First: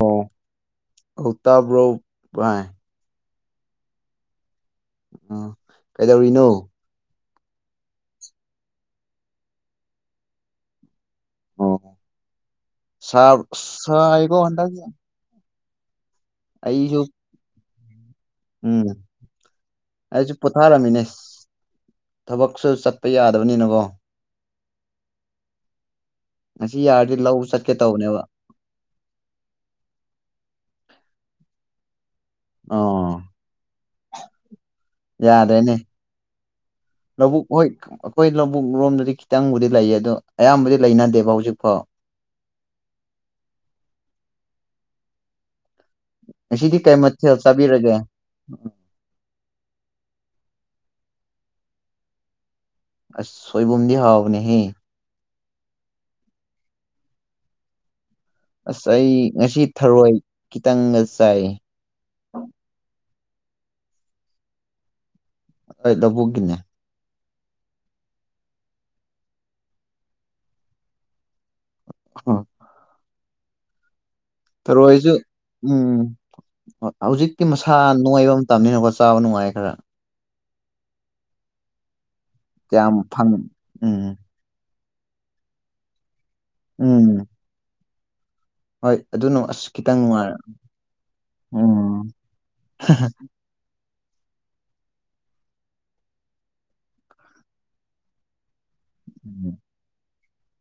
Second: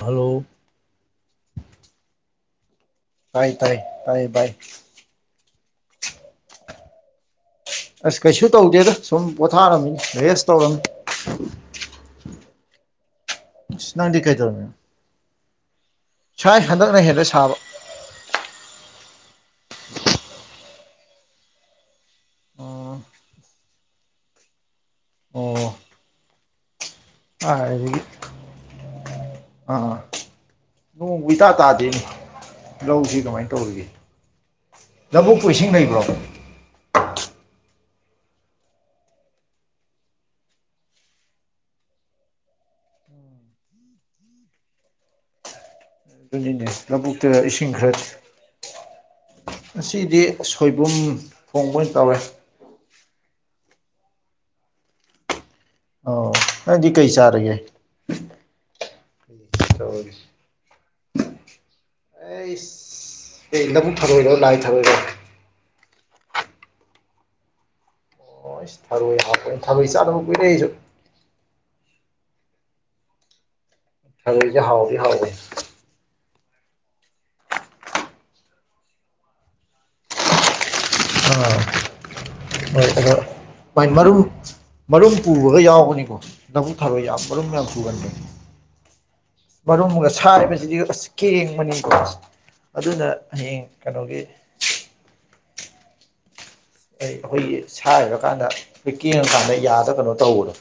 Hello ꯑꯧ ꯇꯥꯕ꯭ꯔꯣ ꯕꯥꯏ ꯇꯥꯏ ꯇꯥꯏ ꯇꯥꯏꯌꯦ ꯚꯥꯏ ꯑꯥ ꯀꯩꯗꯧꯔꯤꯅꯣ ꯑꯁ ꯀꯩꯁꯨ ꯇꯧꯗꯦꯗ ꯁꯨꯝ ꯄꯣꯊꯥꯔꯝꯃꯤꯅꯤ ꯔꯦꯁ ꯇꯧꯔꯝꯃꯤ ꯑꯣ ꯁꯥꯞ ꯑꯁ ꯅꯪꯗꯤ ꯁꯥꯏꯒꯣ ꯀꯩꯗꯧꯔꯝꯃꯤꯅꯣ ꯍꯟꯗꯛꯖꯦ ꯁꯥꯏ ꯍꯟꯗꯛꯅ ꯍꯦꯜꯂꯦ ꯁꯥꯕ ꯎꯝ ꯑꯩꯖꯨ ꯄꯣꯊꯥꯔꯝꯃꯤꯅꯦ ꯊꯕꯛꯁꯨ ꯑꯣ ꯆꯠꯄ ꯌꯥꯗꯕꯅꯤꯅꯀꯣ ꯑꯣ ꯉꯁꯤ ꯌꯥꯔꯗꯤ ꯂꯧ ꯆꯠꯀꯦ ꯀꯥꯏꯗꯒꯤ ꯇꯧꯕꯅꯦꯕ ꯑꯥ ꯑꯥ ꯅꯣꯡꯕꯨ ꯏꯇꯥ ꯇꯥꯗꯦꯅꯦ ꯑꯣ ꯂꯧꯁꯤ ꯀꯃꯥꯏꯟ ꯇꯧꯔꯤꯒꯦ ꯂꯧꯕꯨꯛꯄꯨ ꯏꯁꯤꯡ ꯌꯥꯗ꯭ꯔꯦꯅꯦ ꯂꯩꯕ꯭ꯔꯣ ꯂꯧꯕꯨꯛ ꯍꯣꯏ ꯑꯈꯣꯏ ꯂꯧꯕꯨꯛ ꯂꯣꯝꯗꯗꯤ ꯈꯤꯇꯪꯕꯨꯗꯤ ꯂꯩꯌꯦ ꯑꯗꯣ ꯑꯌꯥꯝꯕꯗꯤ ꯂꯩꯅꯗꯦꯕ ꯍꯧꯖꯤꯛꯐꯥꯎ ꯑꯗꯨꯅꯤꯅꯦ ꯉꯁꯤꯗꯤ ꯀꯩ ꯂꯧꯕꯨꯛꯇꯥ ꯃꯊꯦꯜ ꯏꯁꯤꯡ ꯆꯥꯕꯤꯔꯒꯦ ꯈꯔ ꯉꯁꯤꯗꯤ ꯁꯣꯏꯕꯨꯝ ꯊꯣꯡꯕ ꯑꯣꯏꯅ ꯇꯧꯔꯦ ꯑꯁ ꯁꯣꯏꯕꯨꯝꯗꯤ ꯍꯥꯎꯕꯅꯦꯍꯦ ꯑꯥꯎ ꯅꯪꯏꯗꯤ ꯀꯩ ꯆꯥꯔꯒꯦ ꯑꯁ ꯑꯩ ꯉꯁꯤ ꯊꯔꯣꯏ ꯈꯤꯇꯪꯒꯥ ꯆꯥꯏ ꯑꯩꯁ ꯑꯦ ꯂꯥꯕꯨꯨꯛ ꯊꯔꯣꯏꯔꯣ ꯂꯥꯏ ꯊꯔꯣꯏꯔꯣ ꯑꯩ ꯂꯧꯕꯨꯛꯒꯤꯅꯦ꯫ ꯑꯣꯁ ꯊꯥꯔꯣꯏ ꯍꯥꯄꫭꯏ ꯊꯥꯔꫭꯏ ꯆꯥꯗꯕ ꯀꯨꯏꯔꯦ ꯑꯩꯁꯨ꯫ [unintelligible] ꯊꯔꫭꯏꯁꯦ ꯍꯥꯎꯗꯤ ꯊꯔꯣꯏꯁꯨ ꯍꯥꯎꯋꯦ꯫ ꯍꯧꯖꯤꯛꯇꯤ ꯃꯁꯥ ꯅꫭꯏꯕ ꯃꯇꯝꯅꯤꯅꯀꯣ ꯆꯥꯕ ꯅꯨꯡꯉꯥꯏ ꯈꯔ꯫ ꯀꯌꯥꯝ ꯐꯪ [inaudible] ꯕꯥꯏ ꯃꯔꯨ ꯎꯝ ꯃꯔꯨꯝ ꯄꯨꯕꯒ ꯌꯥꯎꯕꯅꯤꯀꯣ ꯂꯕꯨꯛ ꯊꯔꯣꯏ ꯎꯝ ꯌꯥꯝ ꯃꯔꯨꯝ ꯌꯥꯝ ꯄꯨꯒꯟꯕꯅꯤ꯫ ꯍꯣꯏ ꯑꯗꯨꯅ ꯑꯁ ꯈꯤꯇꯪ ꯃꯔꯨꯝꯒ ꯅꯨꯡꯉꯥꯏꯔꯦ ꯁꯥꯔꯕꯁꯤꯗꯤ ꯑꯁ ꯀꯦꯡꯕꯅꯤꯀꯣ꯫ ꯎꯝ ꯑꯗꯨꯅ ꯍꯌꯦꯡ ꯀꯩꯅꯣꯒꯤ ꯑꯩ ꯑꯈꯣꯏꯒꯤ ꯁꯥꯏꯔ ꯀꯥꯟꯗ ꯄꯦꯛ ꯀꯪꯉꯀꯥꯟꯗ ꯎꯝ ꯌꯥꯗ ꯀꯩꯅꯣ ꯇꯧꯕꯗꯣ꯫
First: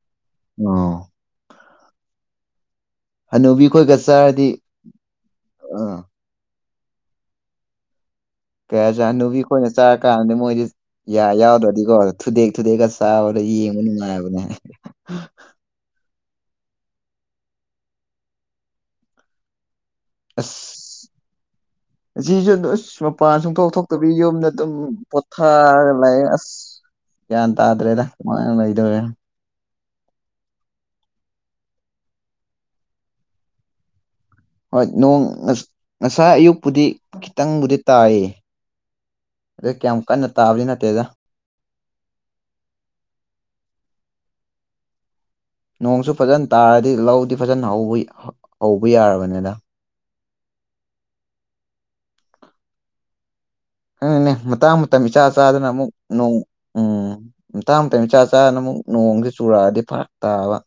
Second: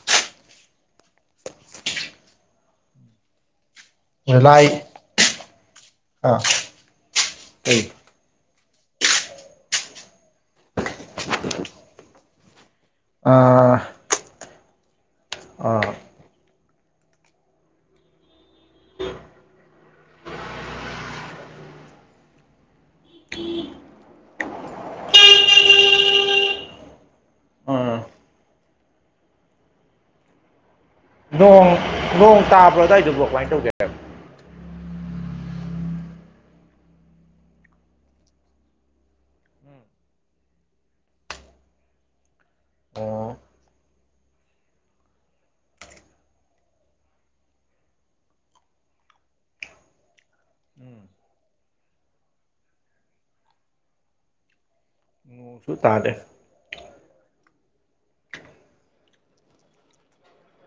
ꯑꯣ꯫ ꯍꯅꯨꯕꯤ ꯈꯣꯏꯒ ꯁ [unintelligible] ꯀꯌꯥ ꯆꯥ ꯍꯅꯨꯕꯤ ꯈꯣꯏꯅ ꯆꯥꯔ ꯀꯥꯟꯗꯗꯤ ꯃꯣꯏꯗꯤ ꯌꯥ ꯌꯥꯎꯗ꯭ꯔꯗꯤꯀꯣ ꯊꯨꯗꯦꯛ ꯊꯨꯗꯦꯛꯀ ꯆ ꯆꯥꯕꯗ ꯑꯥ ꯌꯦꯡꯕ ꯅꯨꯡꯉꯥꯏꯕꯅꯦ [unintelligible] ꯑꯥ꯫ ꯑꯁ꯫ ꯉꯁꯤꯁꯨ ꯑꯗꯨ ꯎꯁ ꯃꯄꯥꯟ ꯁꯨꯡꯊꯣꯛ ꯊꯣꯛꯇꯕꯤ ꯌꯨꯝꯗ ꯑꯗꯨꯝ ꯄꯣꯊꯥꯔꯒ ꯂꯩꯑꯦ ꯑꯁ꯫ ꯒ꯭ꯌꯥꯟ ꯑꯥ ꯇꯥꯗ꯭ꯔꯦꯗ ꯀꯃꯥꯏꯅ ꯂꯩꯗꫭꯔꯦ꯫ ꯅꯣꯡ ꯅꯣꯡ ꯇꯥꯕ꯭ꯔꯥ ꯑꯗꯨꯋꯥꯏꯗꯣꯕꯨ ꯀꯃꯥꯏꯟ ꯇꯧꯒꯦ꯫ ꯍꯣꯏ ꯅꯣꯡ ꯉꯁ ꯉꯁꯥꯏ ꯑꯌꯨꯛꯄꯨꯗꯤ ꯈꯤꯇꯪꯕꯨꯗꯤ ꯇꯥꯏꯌꯦ꯫ ꯑꯗꯩ ꯀꯌꯥꯝ ꯀꯟꯅ ꯇꯥꯕꯗꯤ ꯅꯠꯇꯦꯗ꯫ ꯑꯣ꯫ ꯅꯣꯡꯁꯨ ꯐꯖꯅ ꯇꯥꯔꯗꯤ ꯂꯧꯗꯤ ꯐꯖꯅ ꯍꯧꯏ ꯍꯧꯕ ꯌꯥꯔꯕꯅꯤꯗ꯫ ꯎꯝ ꯅꯪꯅꯦ ꯃꯇꯥꯡ ꯃꯇꯝ ꯏꯆꯥ ꯆꯥꯗꯅ ꯅꯣꯡꯁꯨ ꯑꯃꯨꯛ ꯇꯥꯗꯦ ꯅꯣꯡ ꯝꯇꯥꯥꯡ ꯃꯇꯝ ꯆꯥ ꯆꯥꯗꯅ ꯅꫭꯡꯁꯦ ꯑꯃꯨꯛ ꯆꯨꯔꯛꯑꯗꯤ ꯐꯔꯛ ꯇꯥꯕ꯫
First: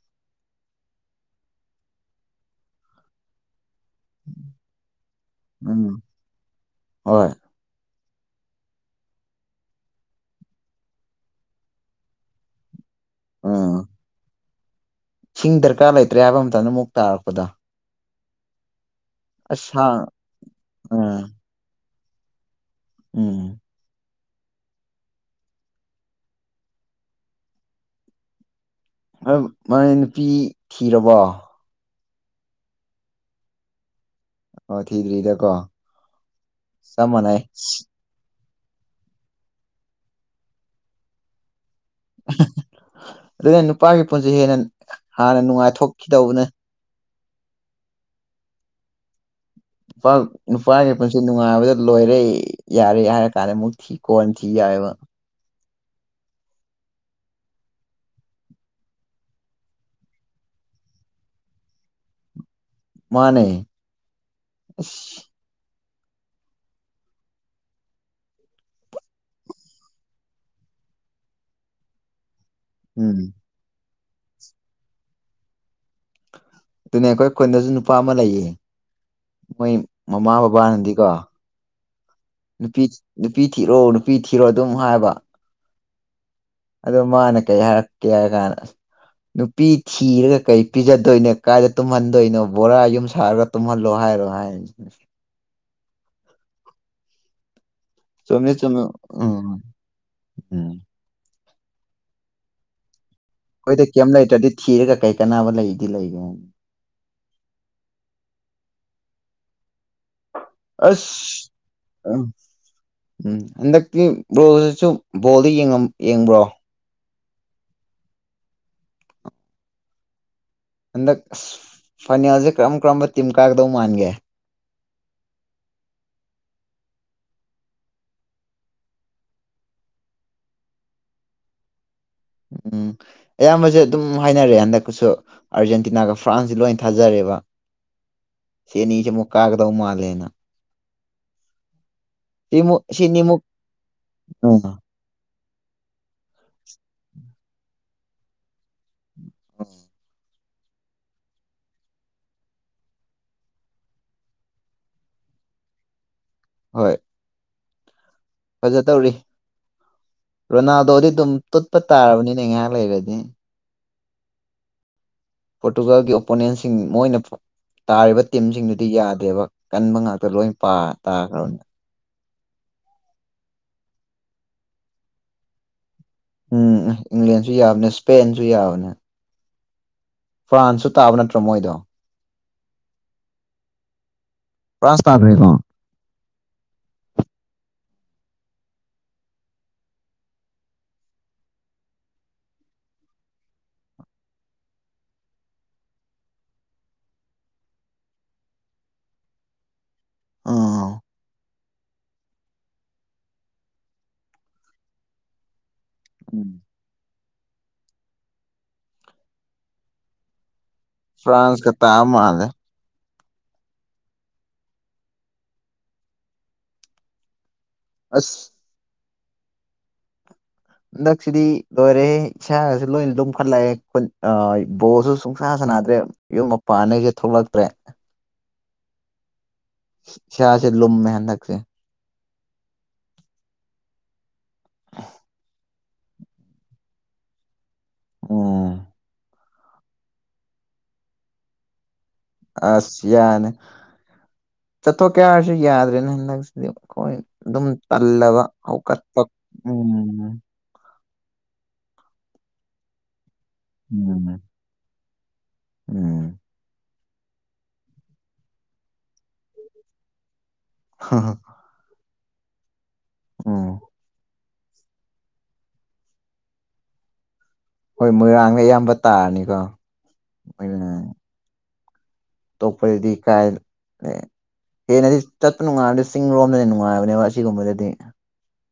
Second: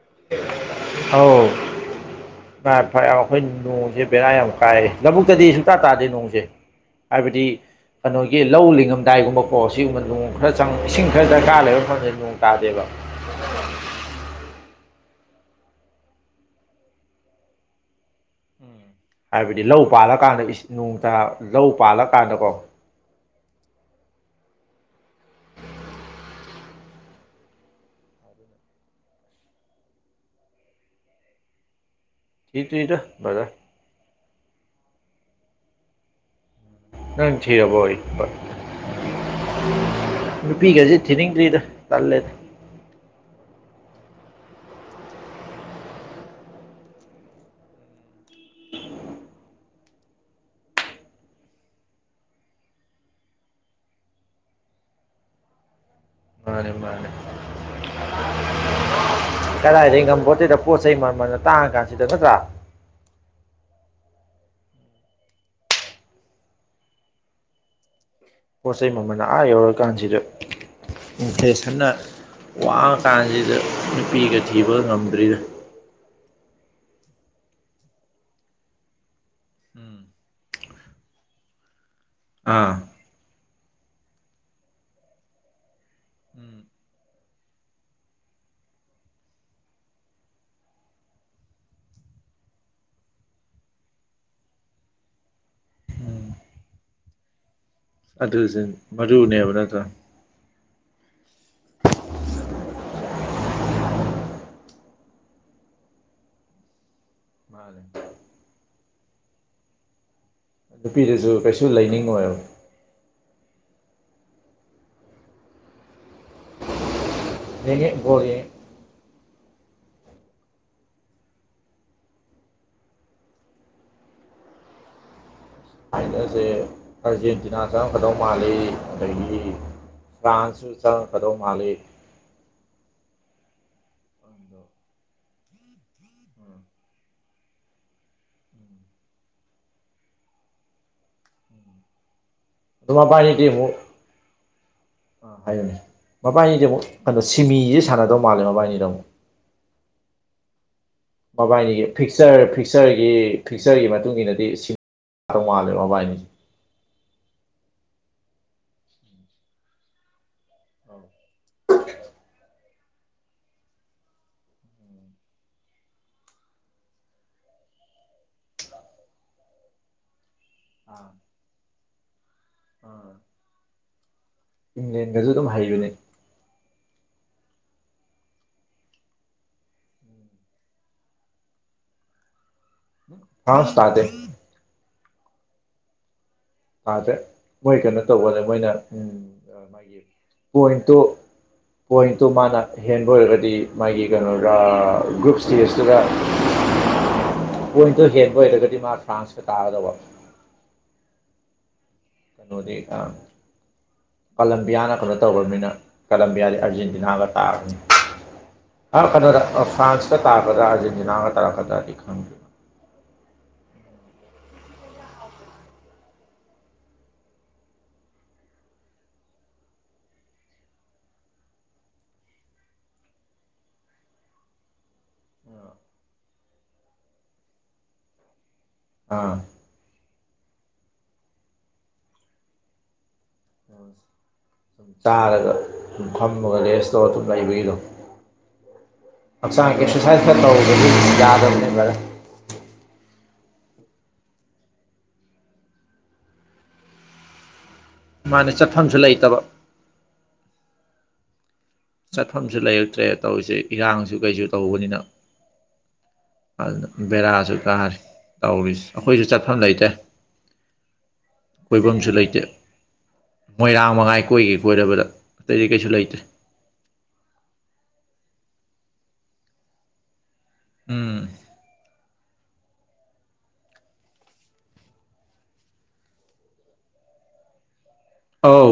ꯑꯥꯎ [unintelligible] ꯑꯩꯈꯣꯏꯟ ꯅꯣꯡꯖꯦ ꯕꯦꯔꯥ ꯌꯥꯝ ꯀꯥꯏ ꯂꯧꯕꯨꯛꯇꯗꯤ ꯁꯨꯡꯇꯥ ꯎꯝ ꯇꯥꯗꯦ ꯅꯣꯡꯁꯦ ꯍꯣꯏ ꯍꯥꯏꯕꯗꯤ ꯀꯩꯅꯣꯒꯤ ꯂꯧ ꯂꯤꯡꯉꯝꯗꯥꯏꯒꯨꯝꯕꯀꯣ ꯁꯤꯒꯨꯝꯕ ꯅꯣꯡ ꯈꯔ ꯆꯪ ꯏꯁꯤꯡ ꯈꯔ ꯗꯔꯀꯥꯔ ꯂꯩꯕ ꯃꯐꯝꯗꯗꯤ ꯅꯣꯡ ꯇꯥꯗꯦꯕ꯫ ꯎ ꯁꯤꯡ ꯗꯔꯀꯥꯔ ꯂꯩꯇ꯭ꯔꯦ ꯍꯥꯏꯕ ꯃꯇꯝꯗ ꯑꯃꯨꯛ ꯇꯥꯔꯛꯄꯗꯣ꯫ ꯎꯝ ꯍꯥꯏꯕꯗꯤ ꯂꯧ ꯑꯁ ꯄꯥꯜꯂꯀꯥꯟꯗ ꯏꯁ ꯅꯣꯡꯇꯥ ꯎꯝ ꯂꯧ ꯄꯥꯜꯂꯀꯥꯟꯗꯀꯣ꯫ ꯎꯝ ꯑꯎꯝ ꯃꯥꯅꯦ ꯅꯨꯄꯤ ꯊꯤꯔꯕꯣ꯫ ꯊꯤꯗ꯭ꯔꯤꯔ ꯕꯔꯗꯔ꯫ ꯑꯣ ꯊꯤꯗ꯭ꯔꯤꯗꯀꯣ꯫ ꯆꯞ ꯅꯪ ꯃꯥꯟꯅꯩ ꯊꯤꯔꯕꯣꯗꯤ꯫ [unintelligible] ꯅꯨꯄꯤꯒꯁꯦ ꯊꯤꯅꯤꯡꯗ꯭ꯔꯤꯗ ꯇꯜꯂꯦꯗ꯫ [unintelligible] ꯑꯗꯨꯅꯦ ꯅꯨꯄꯥꯒꯤ ꯄꯨꯟꯁꯤ ꯍꯦꯟꯅ ꯍꯥꯟꯅ ꯅꯨꯡꯉꯥꯏꯊꯣꯛꯈꯤꯗꯧꯕꯅꯦ꯫ ꯅꯨꯄꯥ ꯅꯨꯄꯥꯒꯤ ꯄꯨꯟꯁꯤ ꯅꯨꯡꯉꯥꯏꯕꯗ ꯂꯣꯏꯔꯦ ꯌꯥꯔꯦ ꯍꯥꯏꯔ ꯀꯥꯟꯗ ꯑꯃꯨꯛ ꯊꯤ ꯀꯣꯟꯅ ꯊꯤ ꯌꯥꯑꯦꯕ꯫ ꯃꯥꯅꯦ-ꯃꯥꯅꯦ [unintelligible] ꯀꯗꯥꯏꯗꯒꯤ ꯉꯝꯕꯣꯠꯇꯦꯗ ꯄꯣꯠꯆꯩ ꯃꯝꯃꯟꯅ ꯇꯥꯡꯉ ꯀꯥꯟꯁꯤꯗ ꯅꯠꯇ꯭ꯔꯥ꯫ ꯃꯥꯅꯦ ꯑꯁ꯫ ꯄꯣꯠ ꯆꯩꯩ ꯃꯃꯟꯅ ꯑꯥ ꯌꯧꯔꯀꯥꯟꯁꯤꯗ ꯏꯟꯐꯦꯁꯟꯅ ꯋꯥ ꯎꯝ ꯀꯥꯟꯁꯤꯗ ꯅꯨꯄꯤꯒ ꯊꯤꯕ ꯉꯝꯗ꯭ꯔꯤꯗ꯫ ꯑꯗꯨꯅꯦ ꯑꯩꯈꯣꯏ ꯈꯨꯟꯗꯖꯨ ꯅꯨꯄꯥ ꯑꯃ ꯂꯩꯌꯦ ꯃꯣꯏ ꯎꯝ ꯃꯃꯥꯕ__ ꯕꯥꯅꯗꯤꯀꯣ ꯑꯥ ꯅꯨꯄꯤ ꯅꯨꯄꯤ ꯊꯤꯔꯣ ꯅꯨꯄꯤ ꯊꯤꯔꯣ ꯑꯗꯨꯝ ꯍꯥꯏꯕ ꯎꯝ ꯑꯗꯨ ꯃꯥꯅ ꯀꯩ ꯍꯥꯏꯔꯛꯀꯦ ꯍꯥꯏ ꯀꯥꯟꯅ ꯅꯨꯄꯤ ꯊꯤꯔꯒ ꯀꯩ ꯄꯤꯖꯗꯣꯏꯅ ꯀꯥꯏꯗ ꯇꯨꯝꯍꯟꯗꯣꯏꯅꯣ ꯕꯣꯔꯥ ꯌꯨꯝ ꯁꯥꯔꯒ__ ꯇꯨꯝꯍꯜꯂꯣ ꯍꯥꯏꯔꯣ ꯍꯥꯏ ꯆꯨꯝꯃꯦ ꯑꯗꯨꯖꯨꯅꯦ ꯆꯨꯝꯃꯦ ꯃꯔꯨꯅꯦꯕ ꯎꯝ ꯅꯠꯇꯔꯥ ꯎꯝ ꯑꯩꯈꯣꯏꯗ ꯀꯩꯝ ꯂꯩꯇ꯭ꯔꯗꯤ ꯊꯤꯔꯒ ꯀꯩ ꯀꯅꯥꯕ ꯂꯩꯗꯤ ꯂꯩꯒꯦ ꯃꯥꯅꯦ ꯅꯨꯄꯤꯗꯨꯁꯨ ꯑꯁ ꯀꯩꯁꯨ ꯎꯝ ꯂꯩꯅꯤꯡꯉꯣꯏꯕ ꯎꯝ ꯍꯟꯗꯛꯇꯤ ꯕ꯭ꯔꯣꯁꯤꯁꯨ ꯕꯣꯜꯗꯤ ꯌꯦꯡꯉꯝ ꯌꯦꯡꯕ꯭ꯔꯣ ꯌꯦꯡꯉꯦ ꯕꯣꯜ ꯌꯦꯡꯉꯦ ꯍꯟꯗꯛ ꯑꯁ ꯐꯥꯏꯅꯦꯜꯖꯦ ꯀꯔꯝ ꯀꯔꯝꯕ ꯇꯤꯝ ꯀꯥꯒꯗꯧ ꯃꯥꯟꯒꯦ ꯐꯥꯏꯅꯦꯜꯁꯦ ꯑꯥꯔꯖꯦꯟꯇꯤꯅꯥ ꯆꯪꯉꯛꯀꯗꯧ ꯃꯥꯜꯂꯤ ꯑꯗꯒꯤ ꯐ꯭ꯔꯥꯟꯁꯁꯨ ꯆꯪ ꯉꯥꯛꯀꯗꯧ ꯃꯥꯜꯂꯤ ꯎꯝ ꯑꯌꯥꯝꯕꯖꯦ ꯑꯗꯨꯝ ꯍꯥꯏꯅꯔꯦ ꯍꯟꯗꯛꯀꯨꯁꯨ ꯑꯥꯔꯖꯦꯟꯇꯤꯅꯥꯒ ꯐ꯭ꯔꯥꯟꯁꯁ ꯂꯣꯏ ꯊꯥꯖꯔꯦꯕ ꯁꯤ ꯑꯅꯤꯖꯦ ꯑꯃꯨꯛ ꯀꯥꯒꯗꯧ ꯃꯥꯜꯂꯦꯅ ꯁꯤꯃꯨꯛ ꯑꯗꯨ ꯁꯤꯅꯤꯃꯨꯛ ꯃꯕꯥꯏꯅꯤꯗꯤ ꯑꯃꯨꯛ ꯎꯝ ꯑꯥ ꯍꯥꯏꯌꯨꯅꯦ ꯃꯕꯥꯏꯅꯤꯗꯤ ꯑꯃꯨꯛ ꯀꯅꯥ ꯁꯥ__ ꯁꯤꯃꯤꯖꯦ ꯁꯥꯟꯅꯗꯧ ꯃꯥꯂꯦ ꯃꯕꯥꯏꯅꯤꯗ ꯑꯃꯨꯛ ꯎꯝ ꯃꯕꯥꯏꯅꯤꯒꯤ ꯐꯤꯛꯆꯔ ꯐꯤꯛꯆꯔꯒꯤ ꯐꯤꯛꯆꯔꯒꯤ ꯃꯇꯨꯡ ꯏꯟꯅꯗꯤ ꯁꯤꯞ__ ꯗꯧ ꯃꯥꯜꯂꯦ ꯃꯕꯥꯏꯅꯤꯖꯦ ꯍꯣꯏ ꯐꯖ ꯇꯧꯔꯤ ꯔꯣꯅꯥꯜꯗꯣꯗꯤꯗꯨꯝ ꯇꯨꯠꯄ ꯇꯥꯔꯕꯅꯤꯅꯦ ꯉꯥꯏꯍꯥꯛ ꯂꯩꯔꯗꯤ ꯄꯣꯔꯇꯨꯒꯜꯒꯤ ꯑꯣꯄꯣꯅꯦꯟꯁꯤꯡ ꯃꯣꯏꯅ ꯄꯨ__ ꯇꯥꯔꯤꯕ ꯇꯤꯝꯁꯤꯡꯗꯨꯗꯤ ꯌꯥꯗꯦꯕ ꯀꯟꯕ ꯉꯥꯛꯇ ꯂꯣꯏ ꯄꯥ ꯇꯥꯈ꯭ꯔꯕꯅꯦ ꯏꯪꯂꯦꯟꯒꯖꯨ ꯑꯗꯨꯝ ꯍꯩꯕꯅꯦ ꯎꯝ ꯏꯪꯂꯦꯟꯁꯨ ꯌꯥꯕꯅꯦ ꯏꯁꯄꯦꯟꯁꯨ ꯌꯥꯕꯅꯦ ꯐ꯭ꯔꯥꯟꯁꯁꯨ ꯇꯥꯕ ꯅꯠꯇ꯭ꯔꯣ ꯃꯣꯏꯗꯣ ꯐ꯭ꯔꯥꯟꯁ ꯇꯗꯦ ꯐ꯭ꯔꯥꯟꯁ ꯇꯥꯈ꯭ꯔꯦꯀꯣ ꯇꯥꯗꯦ ꯃꯣꯏ ꯀꯩꯅꯣ ꯇꯧꯕꯅꯦ ꯃꯣꯏꯅ ꯎꯝ ꯃꯥꯒꯤ ꯄꯣꯏꯟꯠꯇꯣ ꯄꯣꯏꯟꯠꯇꯨ ꯃꯥꯅ ꯍꯦꯟꯕ ꯑꯣꯏꯔꯒꯗꯤ ꯃꯥꯒꯤ ꯀꯩꯅꯣꯔꯥ ꯒ꯭ꯔꯨꯞ ꯁ꯭ꯇꯦꯖꯇꯨꯗ [inaudible] ꯄꯣꯏꯟꯠꯇꯣ ꯍꯦꯟꯕ ꯑꯣꯏꯔꯒꯗꯤ ꯃꯥ ꯐ꯭ꯔꯥꯟꯁꯀ ꯇꯥꯒꯗꯧꯕ ꯑꯥꯎ ꯀꯩꯅꯣꯗꯤ ꯑꯥ ꯀꯂꯝꯕꯤꯌꯥꯅ ꯀꯩꯅꯣ ꯇꯧꯒ꯭ꯔꯝꯅꯤꯅ ꯀꯂꯝꯕꯤꯌꯥꯗꯤ ꯑꯥꯔꯖꯦꯟꯇꯤꯅꯥꯒ ꯇꯥꯕꯅꯤ ꯑꯥ ꯀꯩꯅꯣꯗ ꯐ꯭ꯔꯥꯟꯁꯀ ꯇꯥꯒꯗꯥ ꯑꯥꯔꯖꯦꯟ__ ꯇꯤꯅꯒ ꯐ꯭ꯔꯥꯟꯁꯀ ꯇꯥꯔꯛꯀꯗ꯭ꯔꯥꯗꯤ ꯇꯥꯕ ꯈꯪꯗꯦ ꯃꯥꯜꯂꯦ ꯑꯁ ꯍꯟꯗꯛꯁꯤꯗꯤ ꯂꯣꯏꯔꯦ ꯏꯁꯥꯒꯁꯨ ꯂꯣꯏꯅ ꯂꯨꯝꯈꯠꯂꯛꯑꯦ ꯈꯨꯟ ꯑꯥ ꯕꯣꯜꯖꯨ ꯁꯨꯡꯁꯥꯟ ꯁꯥꯟꯅꯗ꯭ꯔꯦ ꯌꯨꯝ ꯃꯄꯥꯟ ꯅꯩꯒ ꯊꯣꯛꯂꯛꯇ꯭ꯔꯦ ꯑꯥ ꯏꯁ꯭ꯌꯥꯁꯦ ꯂꯨꯝꯃꯦ ꯍꯟꯗꯛꯁꯦ ꯆꯥꯔꯒ ꯑꯗꯨꯝ ꯐꯝꯃꯒ ꯔꯦꯁ ꯇꯧꯔ ꯑꯗꯨꯝ ꯂꯩꯕꯒꯤꯗꯣ ꯑꯣ ꯍꯛꯆꯥꯡ ꯑꯦꯛꯁꯔꯁꯥꯏꯁ ꯈꯔ ꯇꯧꯗꯥꯔꯗꯤ ꯌꯥꯗꯕꯅꯦ ꯕꯥꯔꯗꯔ ꯑꯁ ꯌꯥꯅꯤ ꯆꯠꯊꯣꯛ ꯀꯦ ꯍꯥꯏꯔꯁꯨ ꯌꯥꯗ꯭ꯔꯦꯅ ꯍꯟꯗꯛꯁꯤꯗꯤ ꯈꯣꯏ ꯑꯗꯨꯝ ꯇꯜꯂꯕ ꯃꯥꯅ ꯆꯠꯐꯝꯁꯨ ꯍꯧꯒꯠꯄ ꯂꯩꯇꯕ ꯎꯝ ꯆꯠꯐꯝꯁꯨ ꯂꯩꯔꯛꯇ꯭ꯔꯦ ꯇꯧꯔꯤꯖꯦ ꯏꯔꯥꯡꯁꯨ ꯎꯝ ꯀꯩꯁꯨ ꯇꯧꯕꯅꯤꯅ ꯎꯝ ꯑꯗꯨꯅ ꯕꯦꯔꯥꯁꯨ ꯀꯥꯔꯦ ꯇꯧꯔꯤꯁ ꯑꯈꯣꯏꯁꯨ ꯆꯠꯐꯝ ꯂꯩꯇꯦ ꯍꯥ ꯍꯥ ꯀꯣꯏꯕꯝꯁꯨ ꯂꯩꯇꯦ ꯎꯝ ꯃꯣꯏꯔꯥꯡ ꯃꯉꯥꯏ ꯀꯣꯏꯒꯦ ꯀꯣꯏꯔꯕꯗ ꯑꯇꯩꯗꯤ ꯀꯩꯁꯨ ꯂꯩꯇꯦ ꯍꯣꯏ ꯃꯣꯏꯔꯥꯡꯅ ꯑꯌꯥꯝꯕ ꯇꯥꯔꯅꯤꯀꯣ ꯎꯝ ꯑꯇꯣꯛ ꯄꯥꯗꯗꯤ ꯀꯥꯏ ꯂꯩ ꯍꯦꯟꯅꯗꯤ ꯆꯠꯄ ꯅꯨꯡꯉꯥꯏꯕꯗꯤ ꯆꯤꯡꯔꯣꯝꯗꯅ ꯅꯨꯡꯉꯥꯏꯕꯅꯦꯕ ꯑꯁꯤꯒꯨꯝꯕꯗꯗꯤ ꯑꯧ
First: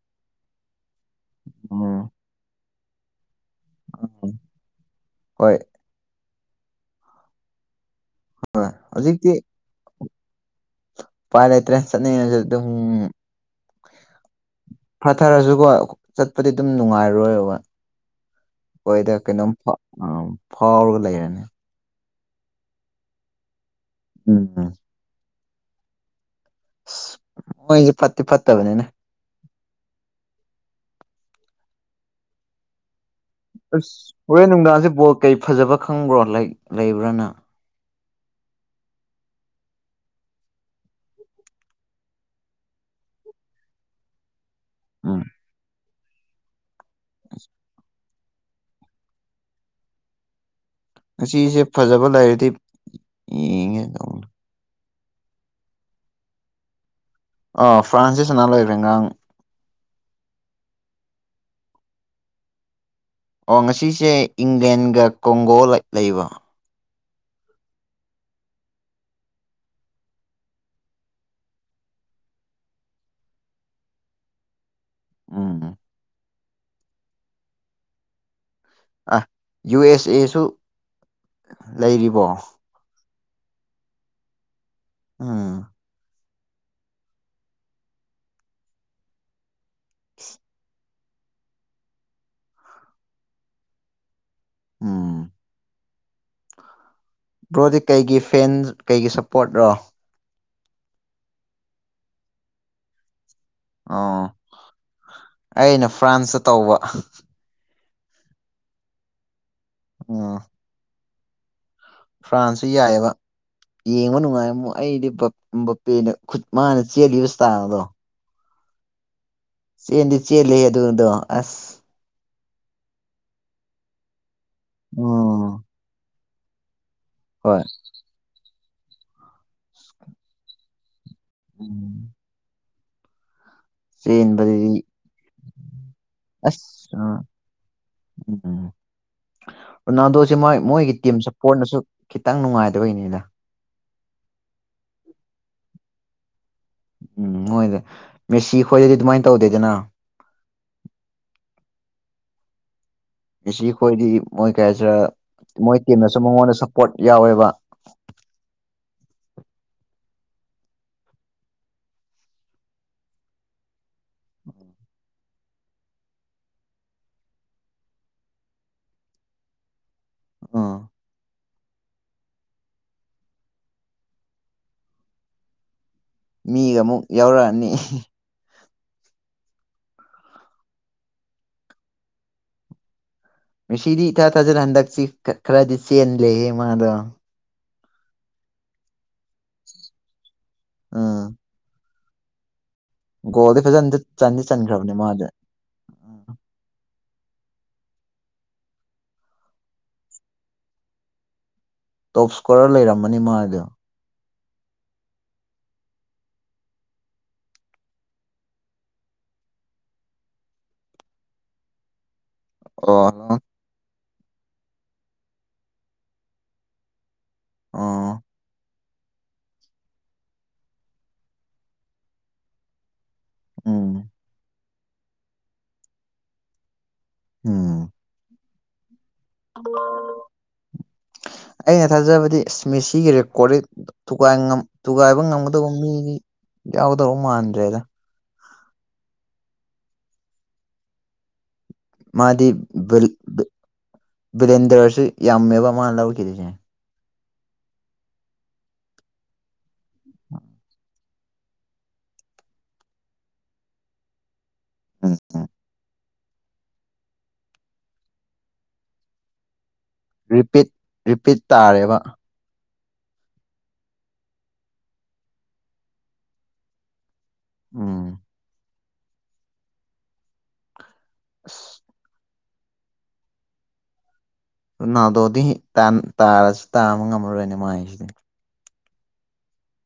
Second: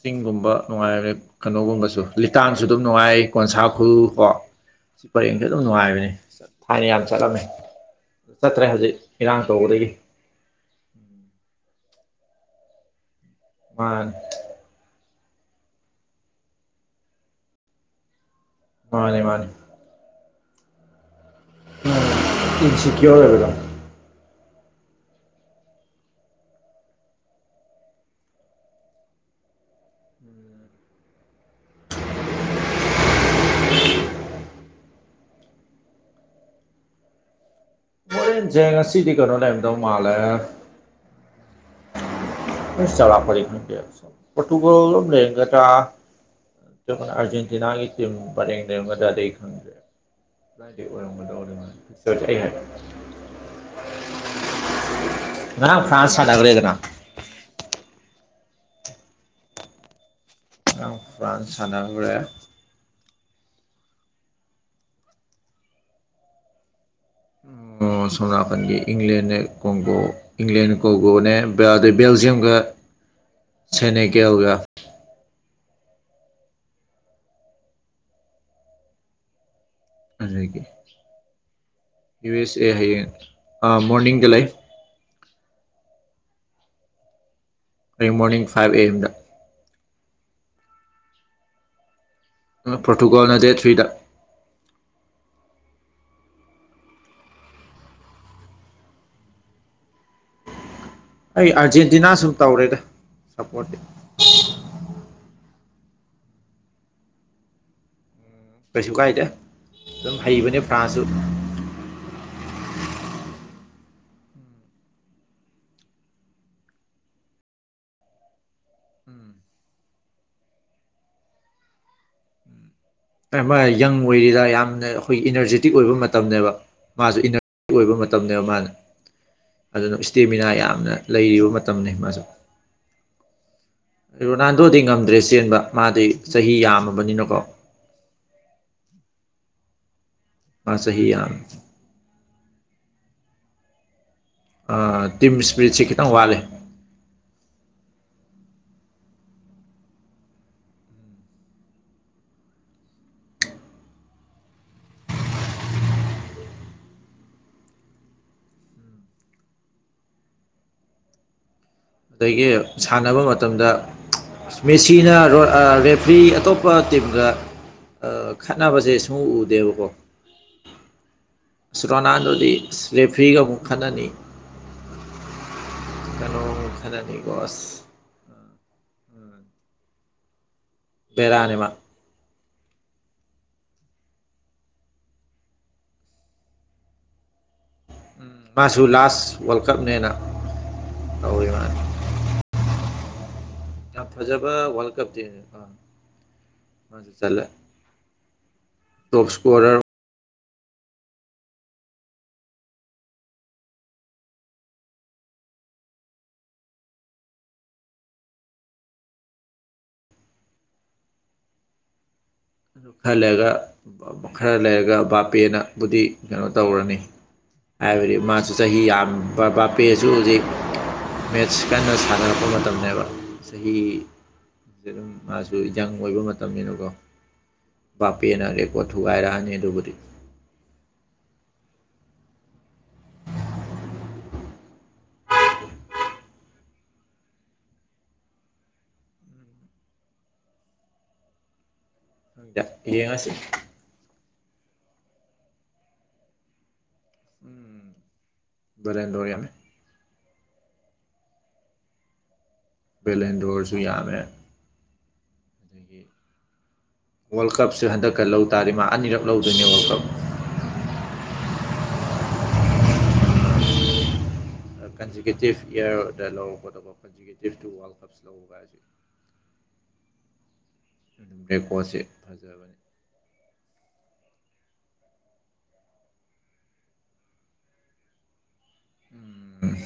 ꯆꯤꯡꯒꯨꯝꯕ ꯅꯨꯡꯉꯥꯏꯕꯅꯦ ꯀꯩꯅꯣꯒꯨꯝꯕꯁꯨ ꯎꯝ ꯂꯤꯇꯥꯟꯁꯨ ꯑꯗꯨꯝ ꯅꯨꯡꯉꯥꯏ ꯀꯣꯟꯁꯥ ꯎꯈꯨꯜ ꯀꯣ ꯁꯤ ꯄꯔꯦꯡꯁꯦ ꯍꯣꯏ ꯑꯗꯨꯝ ꯅꯨꯡꯉꯥꯏꯕꯅꯦ ꯊꯥꯏꯅ ꯌꯥꯝ ꯆꯠꯂꯝꯃꯦ ꯆꯠꯇ꯭ꯔꯦ ꯍꯣꯏ ꯍꯧꯖꯤꯛ ꯍꯧꯖꯤꯛꯇꯤ ꯏꯔꯥꯡ ꯇꯧꯕꯗꯒꯤ ꯎꯄꯥꯏ ꯂꯩꯇ꯭ꯔꯦ ꯆꯠꯅꯤꯡꯉꯥꯖꯨ ꯑꯗꯨꯝ ꯃꯥꯅꯤ ꯈꯊꯔꯁꯨꯀꯣ ꯆꯠꯄꯗꯤ ꯑꯗꯨꯝ ꯅꯨꯡꯉꯥꯏꯔꯣꯏꯕ ꯈꯣꯏꯗ ꯃꯥꯅꯤ ꯃꯥꯅꯤ ꯀꯩꯅꯣꯝ ꯐ ꯐꯥꯎꯔꯒ ꯂꯩꯔꯅꯤ ꯎꯝ ꯏꯟꯁꯤ ꯀ꯭ꯌꯣꯔ ꯑꯣꯏꯕꯗꯣ ꯎꯝ ꯑꯁ ꯃꯣꯏꯖꯦ ꯐꯠꯇꯤ ꯐꯠꯇꯕꯅꯤꯅꯦ ꯑꯁ ꯍꯣꯔꯦꯟ ꯅꯨꯡꯗꯥꯡꯖꯦ ꯕꯣꯜ ꯀꯩ ꯐꯖꯕ ꯈꯪꯕ꯭ꯔꯣ ꯂꯩ ꯂꯩꯕ꯭ꯔꯥꯅ ꯖꯦ ꯉꯥꯁꯤꯗꯤ ꯀꯩꯅꯣ ꯂꯩꯔꯝꯗꯧ ꯃꯥꯜꯂꯦ ꯐꯖ ꯆꯧꯔꯛꯄꯗꯤ ꯈꯪꯗꯦ ꯄꯣꯔꯇꯨꯒꯜ ꯑꯣꯐ ꯎꯝ ꯂꯩꯔꯝꯒꯗ꯭ꯔꯥ ꯅꯠꯇꯔꯒꯅ ꯑꯥꯔꯖꯦꯟꯇꯤꯅꯥꯒꯤ ꯇꯝ ꯄꯔꯦꯡ ꯂꯩꯔꯝꯒꯗ꯭ꯔꯥꯗꯤ ꯑꯩ ꯈꯪꯗꯦ ꯑꯣꯏꯔꯝꯒꯗꯕꯗꯤ [unintelligible] ꯌꯦꯡꯉꯦ ꯇꯧꯅꯦ ꯉꯔꯥꯡ ꯐ꯭ꯔꯥꯟꯁ ꯁꯥꯟꯅꯒ꯭ꯔꯦꯗꯅ ꯑꯥ ꯐ꯭ꯔꯥꯟꯁꯇꯤ ꯁꯥꯟꯅ ꯂꯣꯏꯒ꯭ꯔꯦ ꯉꯥꯡ ꯐ꯭ꯔꯥꯥꯟꯁ ꯁꯥꯟꯅꯒꯔꯦ ꯑꯣ ꯉꯁꯤꯁꯦ ꯏꯪꯂꯦꯟꯒ ꯀꯣꯡꯒꯣ ꯂꯩ ꯂꯩꯕ ꯑꯣ ꯁꯣꯝꯅꯀꯟꯒꯤ ꯏꯪꯂꯦꯟꯅꯦ ꯀꯣꯡꯒꯣ ꯏꯪꯂꯦꯟ ꯀꯣꯒꯣꯅꯦ ꯕꯦ ꯑꯗꯩ ꯕꯦꯜꯖꯤꯌꯝꯒ ꯁꯦꯅꯦꯜꯀꯦꯒ ꯑꯣ ꯑꯣ ꯑꯥꯏ ꯌꯨ ꯑꯦꯁ ꯑꯦꯁꯨ ꯑꯗꯒꯤ ꯂꯩꯔꯤꯕꯣ ꯌꯨ ꯑꯦꯁ ꯑꯦ ꯍꯥꯌꯦꯡ ꯑꯥ ꯃꯣꯔꯅꯤꯡꯗ ꯂꯩ ꯑꯥ ꯍꯌꯦꯡ ꯃꯣꯔꯅꯤꯡ ꯐꯥꯏꯚ ꯑꯦ ꯑꯦꯝꯗ [unintelligible] ꯑꯥ ꯄ꯭ꯔꯣꯔꯇꯨꯒꯣꯜꯅ ꯗꯦꯠ ꯊ꯭ꯔꯤꯗ ꯎꯝ ꯕ꯭ꯔꯣꯗꯤ ꯀꯩꯒꯤ ꯐꯦꯟ ꯀꯩꯒꯤ ꯁꯞꯄꯣꯔꯠꯔꯣ ꯑꯩ ꯑꯥꯔꯖꯦꯟꯇꯤꯅꯥ ꯁꯨꯝ ꯇꯧꯔꯦꯗ ꯁꯞꯄꯣꯔꯠꯇꯤ ꯑꯣ ꯑꯩꯅ ꯐ꯭ꯔꯥꯁꯇ ꯇꯧꯕ ꯀꯩꯁꯨ ꯀꯥꯏꯗꯦ ꯑꯗꯨꯝ ꯎꯝ ꯍꯩꯕꯅꯦ ꯐ꯭ꯔꯥꯟꯁꯁꯨ ꯐ꯭ꯔꯥꯟꯁꯁꯨ ꯌꯥꯏꯌ‌ꯦꯕ ꯌꯦꯡꯕ ꯅꯨꯡꯉꯥꯏꯌ‌ꯦꯕꯨ ꯑꯩꯗꯤ ꯕꯞ ꯕꯞꯄ‌ꯦꯅ ꯈꯨꯠ ꯃꯥꯅ ꯆꯦꯜꯂꯤꯕ ꯏꯁ꯭ꯇꯥꯏꯜꯗꯣ ꯆꯦꯟꯗꯤ ꯆꯦꯜꯂꯤꯍ‌ꯦ ꯑꯗꯨꯗꯣ ꯑꯁ ꯑ ꯃꯥ ꯌꯪ ꯑꯣꯏꯔꯤꯗ ꯌꯥꯝꯅ ꯑꯩꯈꯣꯏꯒꯤ ꯎꯝ ꯏꯅꯔꯖ‌ꯦꯇꯤꯛ ꯑꯣꯏꯕ ꯃꯇꯝꯅꯦꯕ ꯃꯥꯁ‌ꯦ ꯍꯣꯏ ꯑꯣꯏꯕ ꯃꯇꯝꯅꯦꯕ ꯃꯥꯖ‌ꯦ ꯑꯗꯨꯅ ꯏꯁꯇꯦꯃꯤꯅꯥ ꯌꯥꯝꯅ ꯂꯩꯔꯤꯕ ꯃꯇꯝꯅꯤ ꯎꯝ ꯃꯥꯁꯨ ꯔꯣꯅꯥꯜꯗꯣꯗꯤ ꯆꯦꯟꯕꯗꯗꯤ ꯉꯝꯗ꯭ꯔꯦ ꯆꯦꯟꯕ ꯃꯥꯗꯤ ꯆꯍꯤ ꯑꯁ ꯑ ꯌꯥꯝꯃꯕꯅꯤꯅꯀꯣ ꯎꯝ ꯔꯣꯅꯥꯜꯗꯣꯁꯦ ꯃꯣꯏ ꯃꯥ ꯃꯣꯏꯒꯤ ꯆꯍꯤ ꯇꯤꯝ ꯌꯥꯝ ꯁꯞꯄꯣꯔꯠꯅꯁꯨ ꯈꯤꯇꯪ ꯅꯨꯡꯉꯥꯏꯇꯕꯒꯤꯅꯤꯗ ꯑ ꯇꯤꯝ ꯏꯁ꯭ꯄ꯭ꯔꯤꯠꯁꯦ ꯈꯤꯇꯪ ꯋꯥꯠꯂꯦ ꯎꯝ ꯃꯣꯏꯗ‌ꯣ ꯃꯦꯁꯤ ꯈꯣꯏꯗꯗꯤ ꯑꯗꯨꯃꯥꯏꯅ ꯇꯧꯗꯦꯗꯅ ꯃꯦꯁꯤ ꯈꯣꯏꯗꯤ ꯃꯣꯏ ꯀꯩ ꯍꯥꯏꯁꯤꯔ ꯃꯣꯏ ꯇꯤꯝꯅꯁꯨ ꯃꯉꯣꯟꯗ ꯁꯞꯄꯣꯔꯠ ꯌꯥꯎꯋꯦꯕ ꯑꯗꯒꯤ ꯁꯥꯟꯅꯕ ꯃꯇꯝꯗ ꯃꯦꯁꯤꯅ ꯑ ꯔꯦꯐ꯭ꯔꯤ ꯑꯇꯣꯞꯄ ꯇꯤꯝꯒ ꯈꯠꯅꯕꯁꯦ ꯁꯨꯝ ꯎꯗꯦꯕꯀꯣ ꯑ ꯑꯁ ꯔꯣꯅꯥꯜꯗꯣꯗꯤ ꯑꯁ ꯔꯦꯐ꯭ꯔꯤꯒ ꯑꯃꯨꯛ ꯈꯠꯅꯅꯤ ꯀꯩꯅꯣ ꯃꯤꯒ ꯑꯃꯨꯛ ꯈꯠꯅꯅꯤꯀꯣ ꯌꯥꯎꯔꯛꯑꯅꯤ ꯑꯁ ꯕꯦꯔꯥꯅꯦ ꯃꯥ ꯃꯦꯁꯤꯗꯤ ꯏꯊꯥ ꯊꯥꯖꯅ ꯍꯟꯗꯛꯁꯤ ꯈꯔꯗꯤ ꯆꯦꯟꯂꯦꯍꯦ ꯃꯥꯗꯣ ꯎꯝ ꯃꯥꯁꯨ ꯂꯥꯁ ꯋꯥꯔꯜ ꯀꯞꯅꯦꯅ ꯑ ꯇꯧꯔꯤ ꯃꯥꯅ ꯒꯣꯜꯗꯤ ꯐꯖꯅ ꯌꯥꯝ ꯆꯟꯗꯤ ꯆꯟꯈ꯭ꯔꯕꯅꯦ ꯃꯥꯗꯤ ꯆꯜꯂ‌ꯦ ꯇ‌ꯣꯞ ꯏꯁꯀ‌ꯣꯔꯗ ꯇꯣꯞ ꯏꯁꯀꯣꯔꯔ ꯂꯩꯔꯝꯃꯅꯤ ꯃꯥꯗꯣ ꯑꯗꯨ ꯑꯣ ꯈꯔ ꯍꯜꯂꯣ ꯂꯩꯔꯒ ꯈꯔ ꯂꯩꯔꯒ ꯕꯥꯄꯦꯅꯕꯨꯗꯤ ꯀꯩꯅꯣ ꯇꯧꯔꯅꯤ ꯑꯣ ꯍꯥꯏꯕꯗꯤ ꯃꯥꯁꯨ ꯆꯍꯤ ꯌꯥꯝ ꯕꯥ ꯕꯥꯄꯦꯁꯨ ꯍꯧꯖꯤꯛ ꯃꯦꯠꯁ ꯀꯟꯅ ꯁꯥꯟꯅꯔꯛꯄ ꯃꯇꯝꯅꯦꯕ ꯆꯍꯤ ꯎꯝ ꯑꯗꯨꯝ ꯃꯥꯁꯨ ꯌꯪ ꯑꯣꯏꯕ ꯃꯇꯝꯅꯤꯅꯀꯣ ꯎꯝ ꯕꯥꯞꯄꯦꯅ ꯔ‌ꯦꯛꯀ‌ꯣꯔꯠ ꯊꯨꯒꯥꯏꯔꯛꯑꯅꯤ ꯑꯗꯨꯕꯨꯗꯤ ꯑꯩꯅ ꯊꯥꯖꯕꯗꯤ ꯏꯁ ꯃꯦꯁꯤꯒꯤ ꯔꯦꯛꯀꯣꯔꯠꯗꯤ ꯊꯨꯒꯥꯏ ꯉꯝ ꯊꯨꯒꯥꯏꯕ ꯉꯝꯒꯗꯧꯕ ꯃꯤꯗꯤ ꯌꯥꯎꯗ‌ꯣꯕ ꯃꯥꯟꯗ꯭ꯔꯦꯗ ꯃꯥꯗꯤ ꯈꯪꯗꯦ ꯕ꯭ꯂ‌ꯦ ꯌꯦꯡꯉꯁꯤ ꯕ ꯕ꯭ꯂꯦꯟꯗꯔꯁꯨ ꯌꯥꯝꯃꯦꯕ ꯃꯥꯅ ꯂꯧꯈꯤꯗꯣꯏꯁꯦ ꯎꯝ ꯕ‌ꯦꯂ‌ꯦꯟꯗ‌ꯣ ꯌꯥꯝꯃꯦ ꯕꯦꯂꯦꯟꯗꯣꯔꯁꯨ ꯌꯥꯝꯃꯦ ꯎꯝ ꯎꯝ ꯋꯥꯔꯜ ꯀꯞꯁꯨ ꯍꯟꯗꯛꯀ ꯂꯧ ꯇꯥꯔꯗꯤ ꯃꯥ ꯑꯅꯤꯔꯛ ꯂꯧꯗꯣꯏꯅꯦ ꯋꯥꯔꯜ ꯀꯞ ꯔꯤꯄꯤꯠ ꯔꯤꯄꯤꯠ ꯇꯥꯔꯦꯕ ꯑ ꯀꯟꯖꯨꯒ‌ꯦꯇꯤꯚ ꯌꯔꯗ ꯂꯧꯒꯗꯕ ꯀꯟꯖꯨꯒ‌ꯦꯇꯤꯚ ꯋꯥꯔꯜ ꯎꯝ ꯀꯞ ꯑꯁ ꯔ‌ꯦꯛꯀ‌ꯣꯠꯁ‌ꯦ ꯐꯖꯕꯅꯤ ꯔꯣꯅꯥꯜꯗꯣꯗꯤ ꯇꯥꯏꯝ ꯇꯥꯔꯁꯨ ꯇꯥꯕ ꯉꯝꯃꯔꯣꯏꯅꯦ ꯃꯥꯏꯁꯤꯗꯤ ꯎꯝ